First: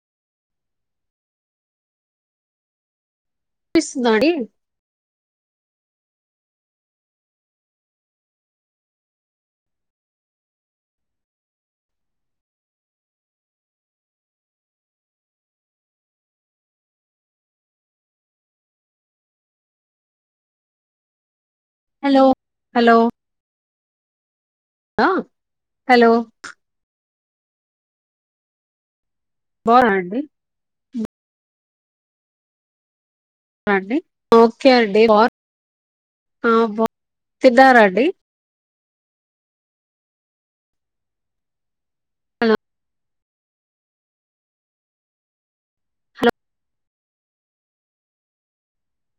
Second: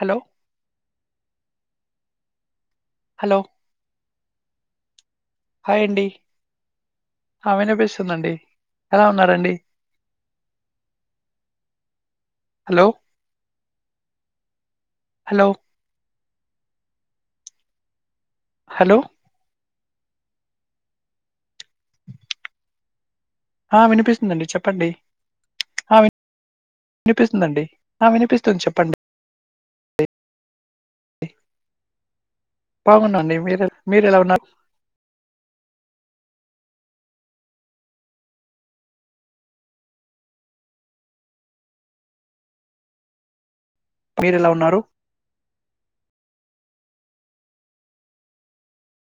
Hello hello పిస్తుందాడి hi అండి ఆ వినిపిస్తుందండి ఎలా ఉన్నాారండి hello hello hello hello hello ఆ వినిపిస్తుందండి చెప్ ఆ హలో వినిపిస్తుందండి ఆ వినిపిస్తుంది చెప్పండి బావున్నానండి బాగున్నా అండి ఓకే అండి వార్ ఆ బా [unintelligible] హలో మీరెలా ఉన్నారు హలో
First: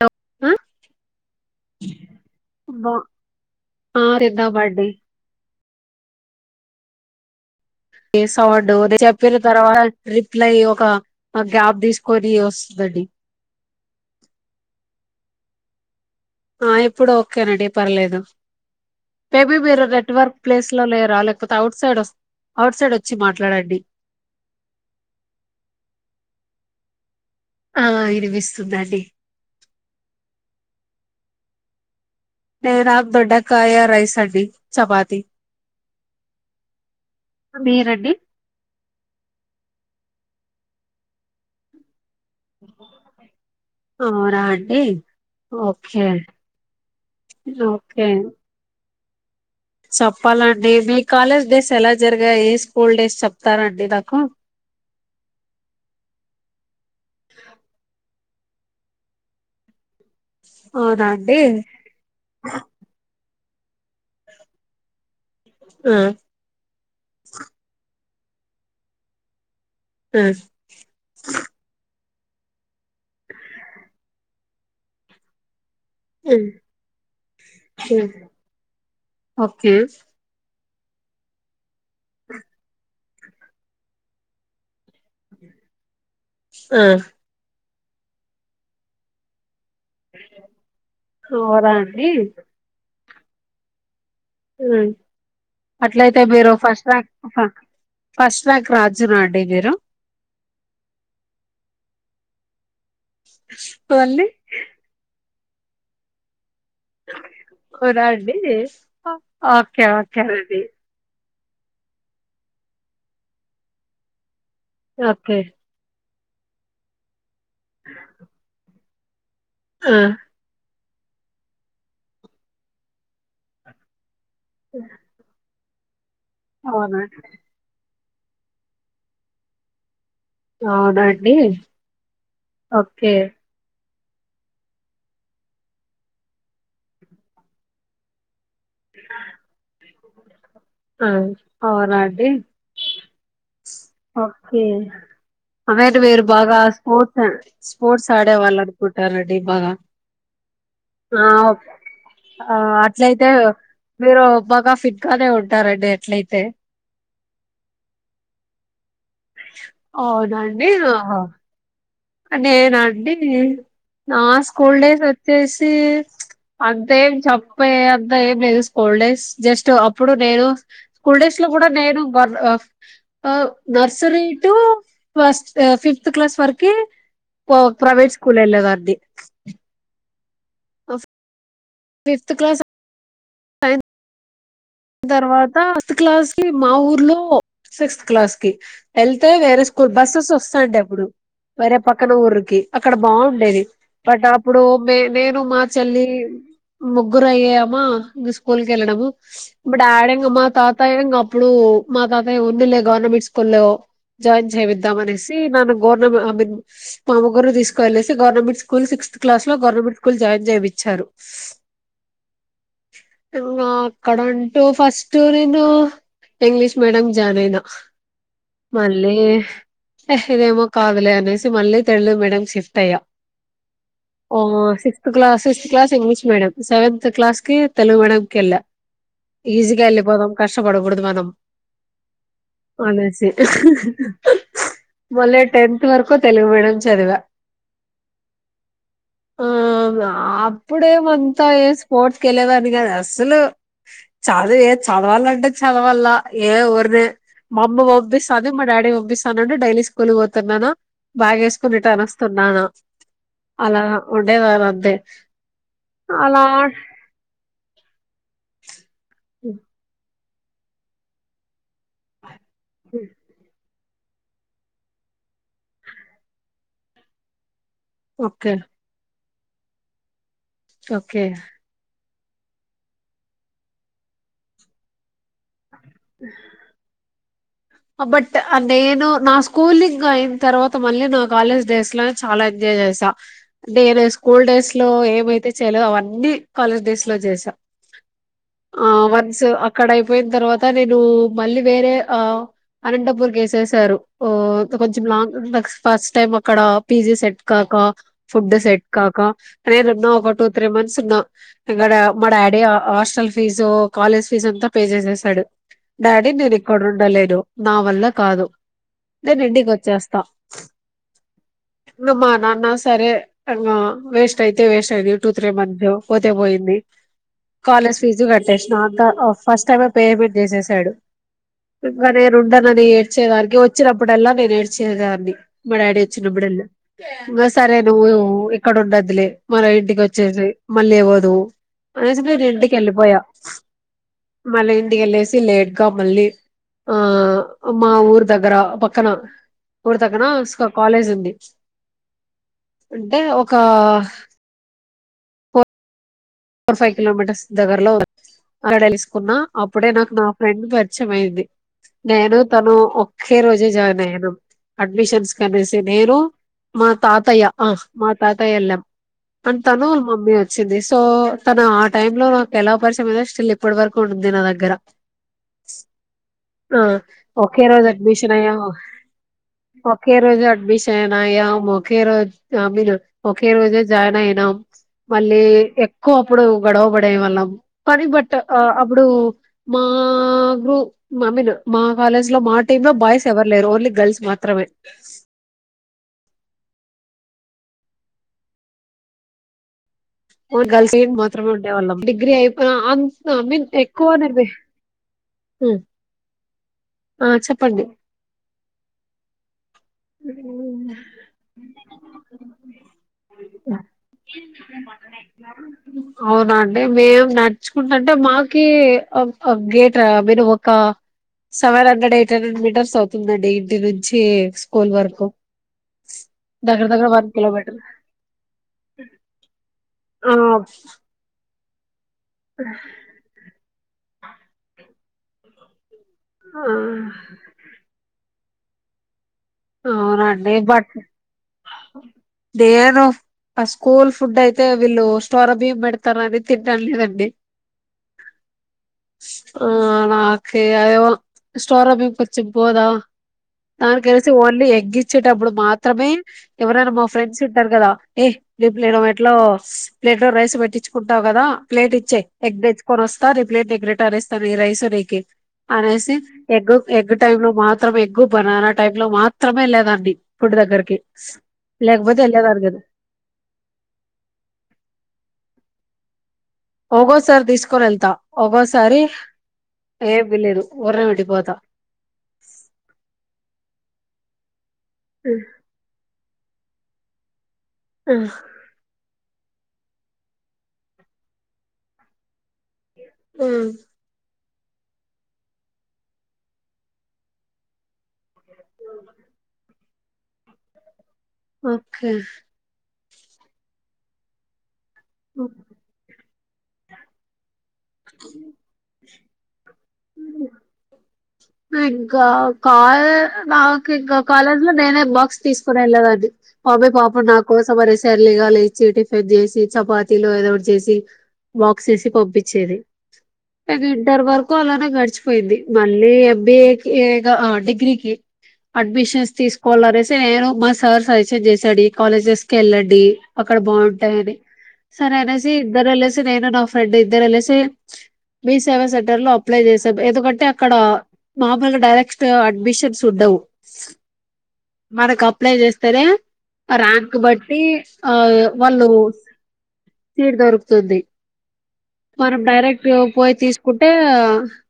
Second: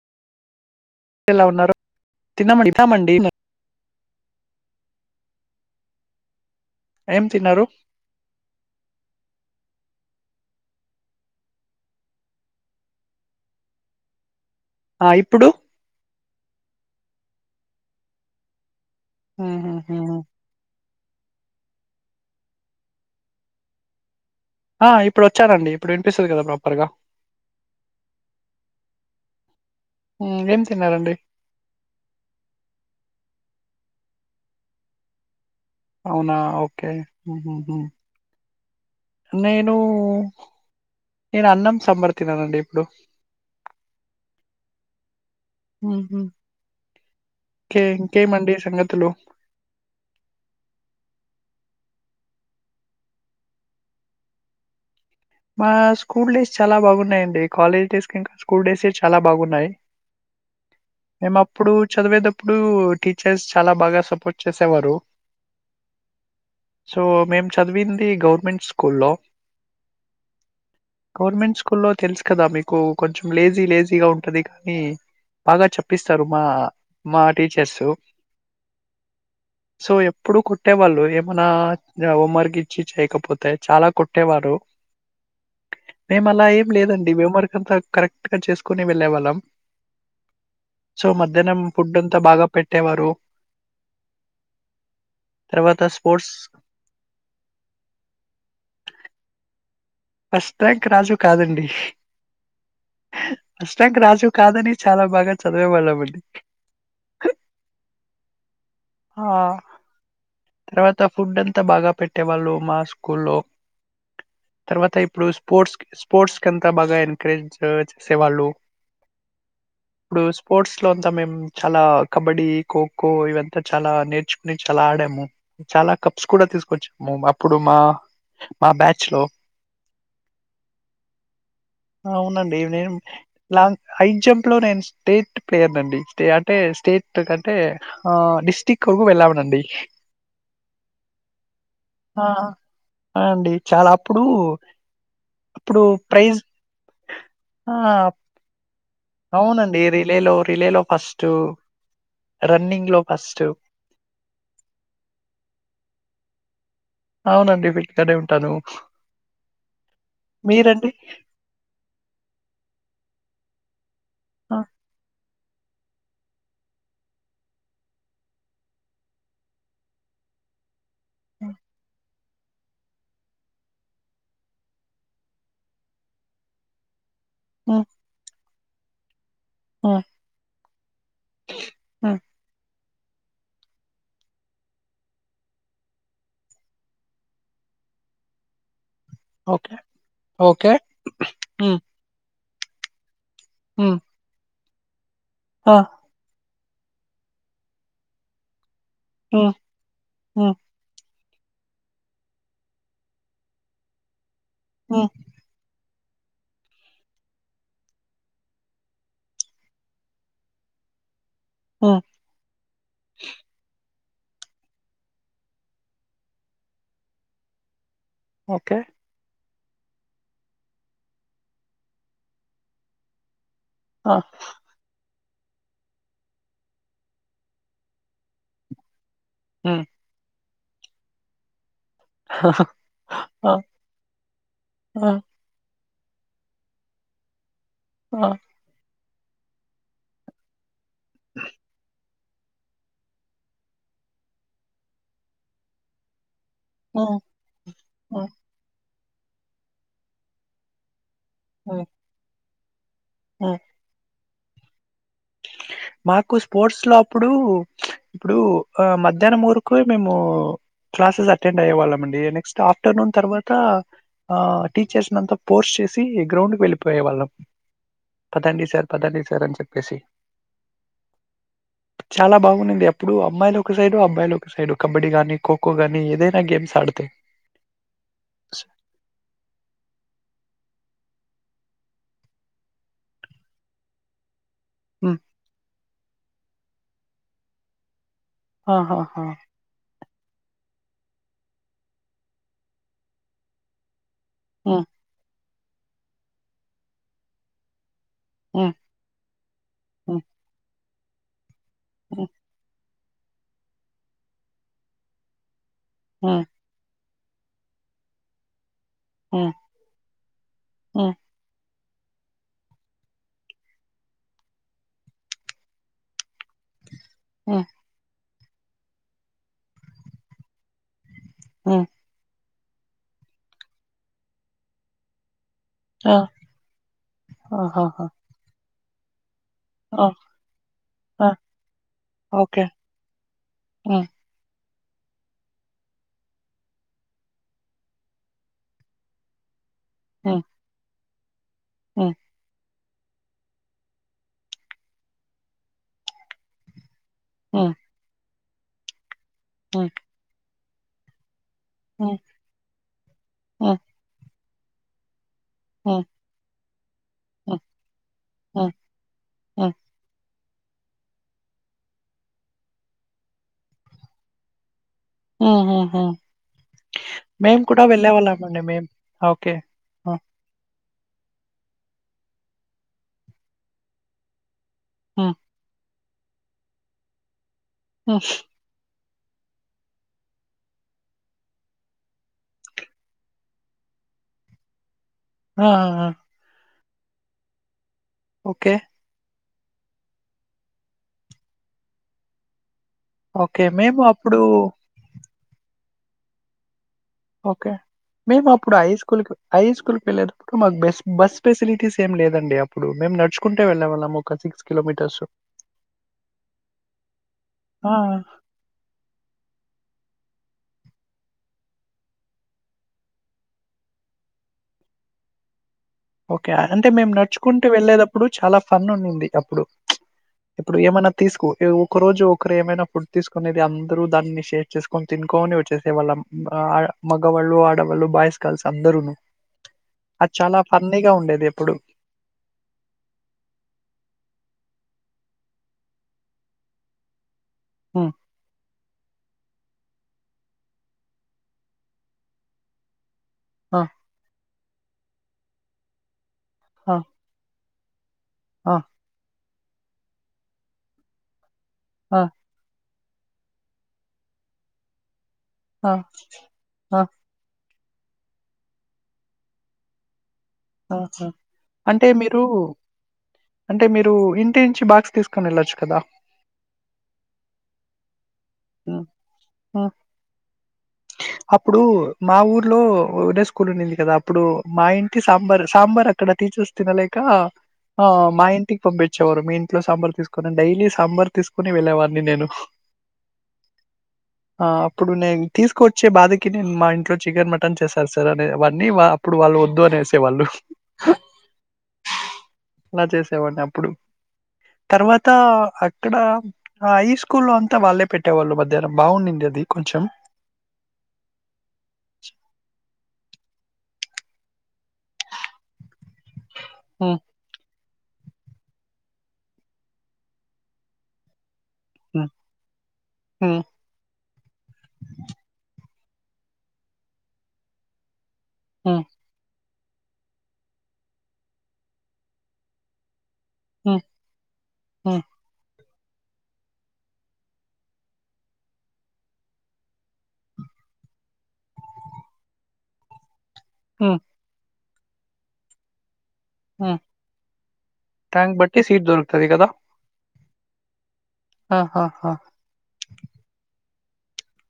లో ఉం ఎలా ఉన్నారు తిన్నామండి తిన్నామండి ఆ తిన్నామండి ఏం తిన్నారు స్ అవడు చెప్పిన తర్వాత రిప్లై ఒక గ్యాప్ తీసుకొని వస్తుందండి ఆ ఇప్పుడు ఆ ఇప్పుడు ఓకేనండి పర్లేదు మేబీ మీరు హుహుహు. నెట్వర్క్ ప్లేస్ లో లేరా లేకపోతే అఔట్ సైడ్ అవుట్ సైడ్ వచ్చి మాట్లాడండి ఆ ఇప్పుడు వచ్చానండి ఇప్పుడు వినిపిస్తుంది కదా ప్రాపర్ గా ఆ వినిపిస్తుందండి హ్మ్. ఏం తిన్నారండి? నేనా దొడ్డకాయా రైస్ అండి చపాతి అవునా ఓకే ఊహూహూ మీరండి నేను నేను అన్నం సాంబార్ తిన్నానండి ఇప్పుడు. అవునా అండి ఓకే హుహు. ఇంకే ఓకే ఇంకేమండి సంగతులు? చెప్పాలండి మీ కాలేజ్ డేస్ ఎలా జరిగాయి స్కూల్ డేస్ చెప్తారాండి నాకు మా స్కూల్ డేస్ చాలా బాగున్నాయండి కాలేజ్ డేస్ కే [inaudible] కుర్టెసే చాలా బాగున్నాయి అవునా మేము అండి అప్పుడు చదివేటప్పుడు టీ చెస్ చాలా బాగా సపోర్ట్ చేసేవారు ఆ సో మేం చదివింది ఈ గవర్నమెంట్ స్కూల్లో ఆ గవర్నమెంట్ స్కూల్లో తెలుసు కదా మీకు కొంచెం లేజీ లేజీగా ఉంటది కానీ బాగా చెప్ ఇపిస్తారు ఆ, మా మా టీచర్స్ ఆ. ఓకే సో ఎప్పుడు కూడ ట్టే వాళ్ళ ఏమునా త యవ మార్కి ఇచ్చి చేయకప్ప పోతాయి చాలా కుట్టేవారు మేము అలా ఏం ఆ, లేదండి మేమోరికం ప్యాక్ మరకంతా కరెక్ట్ గా చేసుకుని వెళ్ళే వాళ్ళం సో మధ్యాహ్నం అవునా ఫుడ్ అండి అంతా బాగా పెట్టేవారు తర్వాత అట్లయితే స్పోర్ట్స్ మీరు ఫస్ట్ ర్యాంక్ ఫస్ట్ ర్యాంక్ రాజునా అండి మీరు ఫస్ట్ ర్యాంక్ రాజు కాదండి అష్టాక్ మళ్ళీ రాజు కాదని చాలా బాగా చదువే వాళ్ళం అండి కురా అండి వేస్ట్ ఆ ఓకే ఓకే దది తర్వాత ఫుడ్ అంతా బాగా పెట్టేవాళ్ళు మా స్కూల్లో తర్వాత ఇప్పుడు ఓకే స్పోర్ట్స్ స్పోర్ట్స్ కంతా బాగా ఎంకరేజ్ చేసేవాళ్ళు ఆ, ఇప్పుడు స్పోర్ట్స్ ఇట్ లో అంతా మేము చాలా కబడ్డీ ఖోఖో ఇవంత చాలా నేర్చు నే చాలా ఆడాము చాలక ప్ స్ కూడా తీసుకొచ్చా అవునా అప్పుడు మా మా బ్యాచ్ లో అవునండి అవునండి నేను ఓకే లాంగ్ హై జంప్ లో నేను స్టేట్ ప్లేయర్ండిే అంటే స్టేట్ కంటే ఆ డిస్టిక్ వరకు వెళ్ళామనండి. ఆ! అనాడే ఆ! అండి చాలా అప్పుడు ఒకే అప్పుడు అేరు వేరు ప్రైజ్ బాగా ఆ! స్పోర్ట్స్ ఆడే వాళ్ళు అవునండి రిలే లో రిలే లో ఆ ఫస్ట్ ఆ రన్నింగ్ లో అట్లయితే ఫస్ట్ మీరు బాగా ఫిట్గానే ఉంటారండి అట్లయితే అవునండి ఫిట్ గానే ఉంటాను అవునాండి మీరండి? నేనాండి నే నా ఆ! స్కూల్ డేస్ వ వచ్చేసి అంత ఏం చెప్పే అంత ఏం లేదు స్కూల్ డేస్ జస్ట్ అప్పుడు నేను స్కూల్ డేస్ లో హ్మ్. కూడా నేను బడి ఆ nursery to first fifth class వరకి పో హ్మ్. ప్రైవేట్ స్కూల్ ఎళ్ళగ దే హ్మ్. ఆఫ్ హ్మ్. ఫిఫ్త్ క్లాసా తర్వాత [unintelligible] క్లాస్ కి మా ఊర్లో సిక్స్త్ క్లాస్ కి వెళ్తే వేరే ఓకే. School buses okay. వస్తాంటయ్ అప్పుడు వేరే హ్మ్. పక్కన ఊరికి అక్కడ బాగుంద్ చేది హ్మ్. బట్ అప్ ఇప్పుడు మీ నేను మా ఆ! చెల్లి ముగ్గురు అయ్యామా మీ స్కూల్ వెల్లడము హ్మ్. డాడింగ మా హ్మ్. తాతాయే ఇంగ అప్పుడు మా తాతయ్య ఉండిలే గవర్నమెంట్ స్కూల్లో జాయిన్ చేపిద్దాం హ్మ్. అనేసి నను గవర్నమెంట్ ఆ మీ మా ముగ్గుర్ని తీసుకెల్లేసి గవర్నమెంట్ స్కూల్ సిక్స్త్ క్లా లో గవర్నమెంట్ స్కూల్ జాయిన్ చేపిచ్చారు హ్మ్. ఇంగ కడన్ టు ఫస్ట్ నేను ఇంగ్లీష్ మీడియం జాయినైనా ఓకే. మళ్ళీ హే ఇదేమో కాదులే అనేసి మళ్ళీ తెలుగు మీడియం షిఫ్ట్ అయ్యా ఆ! ఆహా సిస్ class sixth class English medium seventh క్లాస్కి తెలుగు మీడియం కెల్లా హ్మ్. ఈజీగా వెల్లిపోదం కష్టపడకూడదు మనం అనేసి ఆ! ఆ! మళ్ళ టెన్ ఇంత వరకు తెలుగు మీడియం చదివా ఆ ఆ ఆ ఇప్పుడే మంతా ఏ స్పోర్ట్స్ తెల్వదు కదా అస్సలు చదువు ఏ చదవాలంటే చదవాల ఏ ఓర్నీ హ్మ్. మాఅమ్మ హ్మ్. పంపిస్తాంది. మా డాడీ పంపిస్తా తనుండు డైలీ స్కూల్ కి పోతున్నాను. బాగా హ్మ్. వేసుకునేట్టు అనుస్తున్నాను. హ్మ్. అలా ఉండేదాన్ని అంతే మాకు అలా స్పోర్ట్స్ లో అప్పుడు ఇప్పుడు ఆ మధ్యాహ్నం మురకు మేము క్లాసెస్ అటెండ్ అయ్యోవాళ్ళమండి నెక్స్ట్ ఆఫ్టర్నూన్ తర్వాత ఆ టీచర్స్ నంతా ఫోర్స్ చేసి గ్రౌండ్కి వెళ్ళిపోయే వాళ్ళం. ఓకే పదండి సార్ పదండి సార్ సరని చెప్పేసి ఓకే చాలా బాగున్నింది అప్పుడు అమ్మాయిలు ఒక సైడు అబ్బాయిలు ఒక సైడు కబడ్డీ గాని ఖో ఎక్కువగాని ఏదైనా గేమ్స్ ఆడితే బట్ నేను నా స్కూలింగ్ అయిన తర్వాత మళ్ళీ నా కాలేజ్ డేస్ లోనే చాలా ఎంజాయ్ చేసా అంటే నేను స్కూల్ డేస్ లో ఉమ్, ఏమైతే చెయలే అవన్నీ ఉండి కాలేజ్ డేస్ లో చేసా ఆ ఆహాహా, వన్స్ అక్కడ పోయిన తర్వాత నేను మళ్ళీ వేరే ఆ అనంతపూర్ కేసేశారు. ఓ అంతే ఉమ్, కొంచం లాంగ్ ఉన్ ఫస్ట్ టైమ్ అక్కడ పి జి సెట్ కాక ఫుడ్ ఉమ్, సెట్ కాక నేనున్న ఉమ్, ఒక టూ త్రీ మంత్స్ నా ఇక్కడ మా ఉమ్, daddy hostel fee college ఫీజంతా పే చేసేసాడు. డాడీ ఉమ్, దిని కొడు డల్ నా వల్ల కాదు. నేను ఉమ్, ఇంటికి వచ్చేస్తా ఉమ్, నువ్ మా నాన్న సరే ఆ వేస్ట్ అయితే వేస్ట్ అయింది. టూ త్రీ మంద్స్ పోతే పోయింది. ఉమ్, కాలేజ్ ఫీజు క తెస్నొ అంతా ఫస్ట్ టైమ్ పేమెంట్ చేసేసాడు. ఉమ్, ఇంగా నేను ఉండనని ఏడ్చేవారికి వచ్చినప్పుడల్లా నేన ఏడ్చేదాని మ డాడి ఆ, వచ్చినడల్లా వసారే నువ్వు ఆహాహా, అక్కడ ఉండదులే మన ఇంటికి ఆ, వచ్చేయ్ అంది. ఆ, మళ్ళీవొదువు అనేసిపె నేను ఓకే ఇంటికి వెళ్ళిపోయా ఉమ్, మళ్ళీ ఇ ఇంటికెళ్ళెసి లేట్గా మళ్ళీ ఆ మా ఊరు దగ్గర పక్కన రి తగ్గన స్ కాలేజ్ ఉంది. ఉ అంటే ఒక ర్ ఫైవ్ కిలోమీటర్స్ ఉమ్, దగర్లో ఆడెలిస్ కున్నా అప్పుడే ఉమ్, నాకు నా ఫ్రెండ్. స్వచ్చమైంది‌ ఉమ్, నేను తను ఒక్కే ఉమ్, రోజే జాయిన్ అయ్యినాం. అడ్మిషన్స్ కనేసి హ్మ్. నేను మా తాతయ్య హ్మ్. హ మా తాతయ్య హ్మ్. ఎళ్ళాం. తన్ హ్మ్. తను మీ చ్చింది సో తను ఆ టైమ్ లో ఎలా పరిచయం దో స్టిల్ ఇప్పటి వరకు ఉంది. నా దగ్గర హ్మ్. హ్మ్. హ్మ్. మేము ఒకే కూడా రోజు అడ్మిషన్ అయ్యాం. వెళ్ళేవాళ్ళమండి మేము. ఓకే. ఆ! ఒకే రోజు అడ్మిష్ చైన్ అయ్యాం. ఒకే రోజు అ మీన్ ఒకే రోజే జాయిన్ అయినాం. హ్మ్. మళ్ళీ ఎ క్కువ అప్పుడు గొడవపడే వాళ్ళం. కాని హ్మ్. బట్ ఆ ఇప్పుడు మా గ్రూ మా మీన్ మా కాలేజ్ లో మా టీమ్ లో బాయ్స్ ఎవరు లేరు. ఓన్లీ గర్ల్స్ మాత్రమే ఆ ఆ ఆ ఓకే ఫోర్ గర్ల్సే మాత్రం ఉండే వాళ్ళం డిగ్రీ అయిపోనా ఆమ్స్ ఓకే. మీన్ మేము ఎక్కువ అప్పుడు నేవి హు ఆ చెప్పండి ప్పుడు హై స్కూల్ కి హై స్కూల్కి వెళ్ళేటప్పుడు మాకు బేస్ బస్ ఫెసిలిటీస్ ఏం లేదండి అప్పుడు. మేము నడుచుకుంటే వెళ్ళావాళ్ళము. ఒక సిక్స్ కిలోమీటర్స్ అవునా అండి మేము ఆ నడుచుకుంటుంటే టా మీరు ఒక seven hundred, eight hundred metres అవుతుందండి. ఇంటి నుంచి స్కూల్ వరకు ఓకే దగ్గర అంటే దగ్గర మేము వన్ నడుచుకుంటూ కిలోమీటర్ వెళ్ళేదప్పుడు చాలా ఫన్ ఉండింది అప్పుడు. ఆ ఇప్పుడు ఏమన్నా తీసుకో ఏవు ఒకరోజు ఒకరు ఏమైనా ఫుడ్ తీసుకునేది. అందరూ దాన్ని షేర్ చేస్ కొని తినుకొని వచ్చేది టే వల్ల ఆ, మా ఆడ్ మగవాళ్ళు, ఆడవాళ్ళు బాయ్స్ గర్ల్స్ అందారును అవునా అండి బట్ ఎప్పుడు దేను ఆ స్కూల్ ఫుడ్ అయితే వీళ్ళు త్వర బియ్యం పెడతారని తింటాం లేదండి. హు ఆ నాకే అఎవో స్టోర బియ్యం కొచ్చి పోదా ఆ, తనీకేస్ ఓన్లీ ఎగ్గిచ్చేటప్పుడు మాత్రమే ఎవరైనా ఆ, మా ఫ్రెడ్స్ టార్ గదా ఏ ఆ, రేప్ ఎట్లో స్ ప్లేట్ లో రైస్ పెట్టించుకుంటావు కదా ప్లేట్ ఆ, ఇచ్చేయ్ ఎగ్ దే కొన్ వోస్తా రేప్ ప్లేట్ నిక్ రిటానీస్తా ఈ రైస్ నీకే ఆ, అనేసి ఎగ్ ఆ, ఎగ్ టైం లో మాత్ త్రం ఎగ్గు బనానా టైం లో మాత్రమే వెళ్లే దాన్ని ఆహా అంటే మీరు వెళ్ళేదాన్ని కదా అంటే మీరు ఇంటి నించి బాక్స్ తీసుకొని వెళ్ళచ్చు కదా. ఒగోసారి తీసుకొని వెళ్తా. ఒగోసారి ఉమ్, ఉమ్. ఏమీలేదు ఊర్నే వెళ్ళిపోతా కూడి ఉండింది. కదా అప్పుడు మా ఇం సాంబరు సాంబార్ అక్కడ తీచూస్తూ తినలేక ఆ మా ఇంటికి పంపే చివరు మీ ఇంట్లో సాంబార్ తీసుకొని డైలీ సాంబార్ తీసుకొని వెళ్ళేవాడిని నేను ఆ ఆ అప్పుడు నేను తీసుకువచ్చే బాధకి నేను మా ఇంట్లో చికెన్ మటన్ చేసారు. సార్ అనేవన్నీ అప్పుడు వాళ్ళు వద్దు అనేసి హే వాళ్ళు హు ఓకే ఇలా చేసేవాడిని అప్పుడు తర్వాత అక్కడ హై స్కూల్ అంతా వాళ్ళే పెట్టేవాళ్ళు మధ్యాహ్నం బావుండింది దది కొంచెం ఇంక కాయ నాకు ఇంక కలర్ లో నేనే బాక్స్ తీసుకొని వెళ్లేదాన్ని. బబే పాప హ్మ్. నాకోసం ఆరేసి ఎర్లీ గా లేచి టిఫెన్ చేసి చపాతీలో ఏదోటి చేసి వాక్ చేసి హ్మ్. పంపించేది, హ్మ్. అది ఇంటర్ వరకు అలానే గడిచిపోయింది. మళ్ళీ ఎం బి ఏ కి ఎగ అ డిగ్రీకి హ్మ్. అడ్మిషన్స్ తీసు పోలారేస నేను మా సార్ సజీసన్ చేసాడు కాలేజెస్ కి వెళ్ళండి. అక్కడ హ్మ్. బాగుంటాయని సర హ్మ్. అనేసి ఇద్దరు వెళ్లేసి సార్ నేను నా ఫ్రెండ్ ఇద్దరు వెలిసి మీ సేవా సెంటర్ లో అప్లై చేసాం ఎందుకంటే ఆ అక్కడ మా వల్ల డైరెక్ట్ అడ్మిషన్స్ ఉండవు హ మనకు అప్లై చేస్తారా హ్మ్. ర్యాంక్ బట్టి ఆ ర్యాంక్ బట్టి వాళ్ళు సీట్ దొరుకుతది కదా! సీటు దొరుకుతుంది ఆహాహా! మనం డైరెక్ట్ గా పోయి తీసుకుం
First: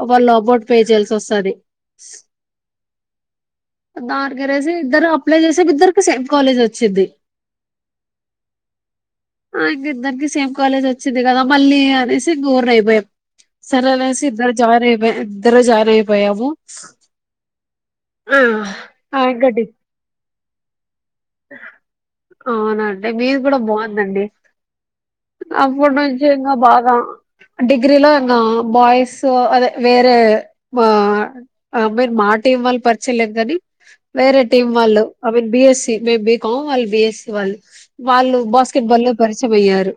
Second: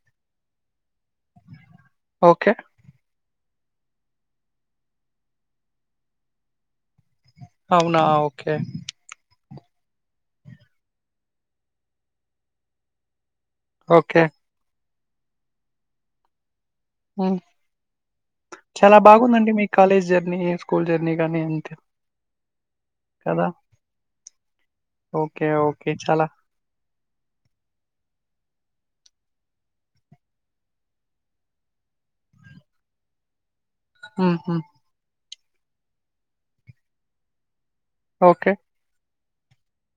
ఆ వాళ్ళ బో పేజెల్స్ సొసదే ఓకే. దానికి అనేసి ఇద్దరు అప్లై చేసే ఇద్దరికి సేమ్ కాలేజ్ వచ్చింది. అవునా ఓకే ఆ ఇక ఇద్దరికి సేమ్ కాలేజ్ వచ్చిది కదా మళ్ళీ అనేసి ఇంక దూరం అయిపోయాం ఓకే. సరళసి ఇద్దరు జారే [unintelligible] ఇద్దరు జాయిన్ అయిపోయాము మ్ ఆ చాలా బాగుందండి మీ కాలేజ్ జర్నీయె స్కూల్ జర్నీ గాని అంతే అవునంటే మీది కదా! కూడా బాగుందండి ఓకే. ఓకే. అప్పుటి చాలా నుంచి ఇంకా బాగా డిగ్రీలో ఆ బాయ్స్ అదే వేరే మా- మా టీమ్ వాళ్ళు పరిచయలేదు కానీ హ్మ్. వేరే హ్మ్. టీమ్ వాళ్ళు అవి బిఎస్ మేము బీకాం వాళ్ళు బీఎస్సీ వాళ్లు వాళ్ళు ఓకే. బాస్కెట్ బాల్ లో పరిచయమయ్యారు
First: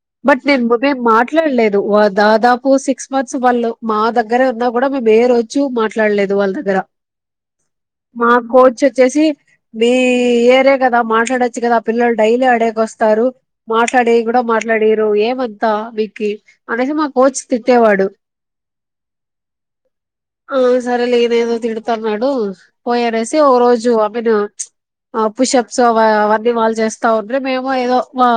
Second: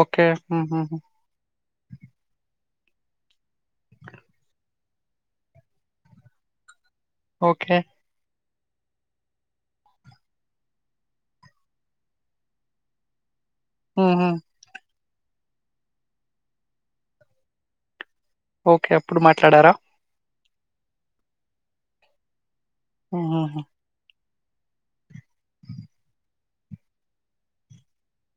ఓకే. బట్ నేను హుహుహు. బుకే మాట్లాడలేదు దాదాపు సిక్స్ మంత్స్ వాళ్ళు మా దగ్గరే ఉన్నా కూడా మేము ఏ రోజు మాట్లాడలేదు వాళ్ళ దగ్గర ఓకే మా కోచ్ వచ్చేసి మే ఈ ఏరే కదా మాట్లాడొచ్చు కదా పిల్లలు డైలీ అడేకి వస్తారు మాట్లాడి హుహు. కూడా మాట్లాడిరు ఏమం త వికి అనేసి మా కోచ్ తిట్టేవాడు ఓకే అప్పుడు మాట్లాడారా ఆ సరేలే ఏది ఏదో తిడతన్నాడు పోయారు సి హుహుహు. ఓరోజు అభినో ఆ పుషప్సు అవీవ్ ఒన్ ది వాళ్ళు చేస్తా ఉండే మేము ఏదో మా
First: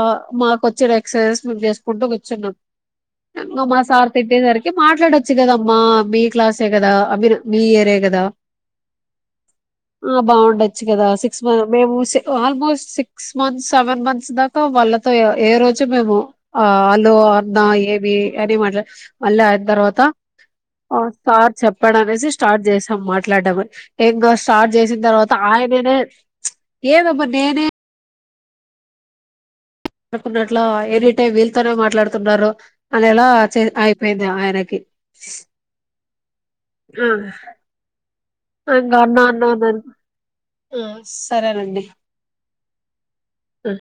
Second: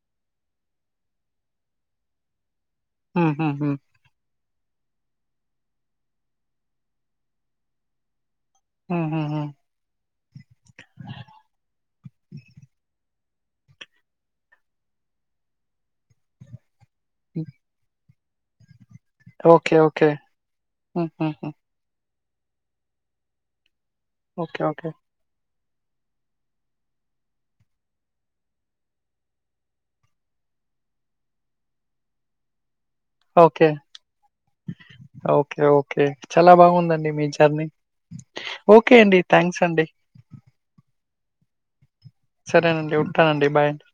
మాకు వచ్చిన ఎక్సర్సైజ్ మేము చేసుకుంటూ కూర్చున్నాం అంగ హుహుహు. మా సార్ తిట్టే సరిపో కి మాట్లాడొచ్చు కదమ్మా మీ క్లాసే ఎ కదా మీరు మీ ఇయర్ ఎ కదా హుహుహు. ఆ బాగుండొచ్చు కదా సిక్ మేము సెక్ almost six months seven months దాకా వాళ్ళతో ఎ రోజు మేము ఆ ఆ లో అన్న ఏ వి గట్టిగా మాట్లాడ్ మళ్ళీ అది ఓకే. తర్వాత ఓకే. హుహుహు. సార్ చెప్పాడు అనేసి స్ స్టార్ట్ చేసాం మాట్లాడడామని ఇంకా ఓకే. Start okay. చేసిన తర్వాత ఆయ వినే ఏదబ్బ నేనే అనుకున్నట్ల ఏనిటైం వీలతోనే మాట్లాడుతున్నారు అదేలా ఓకే. అయిపోయింది ఆయనకి ఓకే. ఓకే. చాలా బాగుందండి మీ జర్నీ. ఓకే ఇంగా అండి. అన్నా థాంక్స్ అన్నన్న అండి. సరేనండి సరేనండి ఉట్టానండి బాయ్ ఆ అండి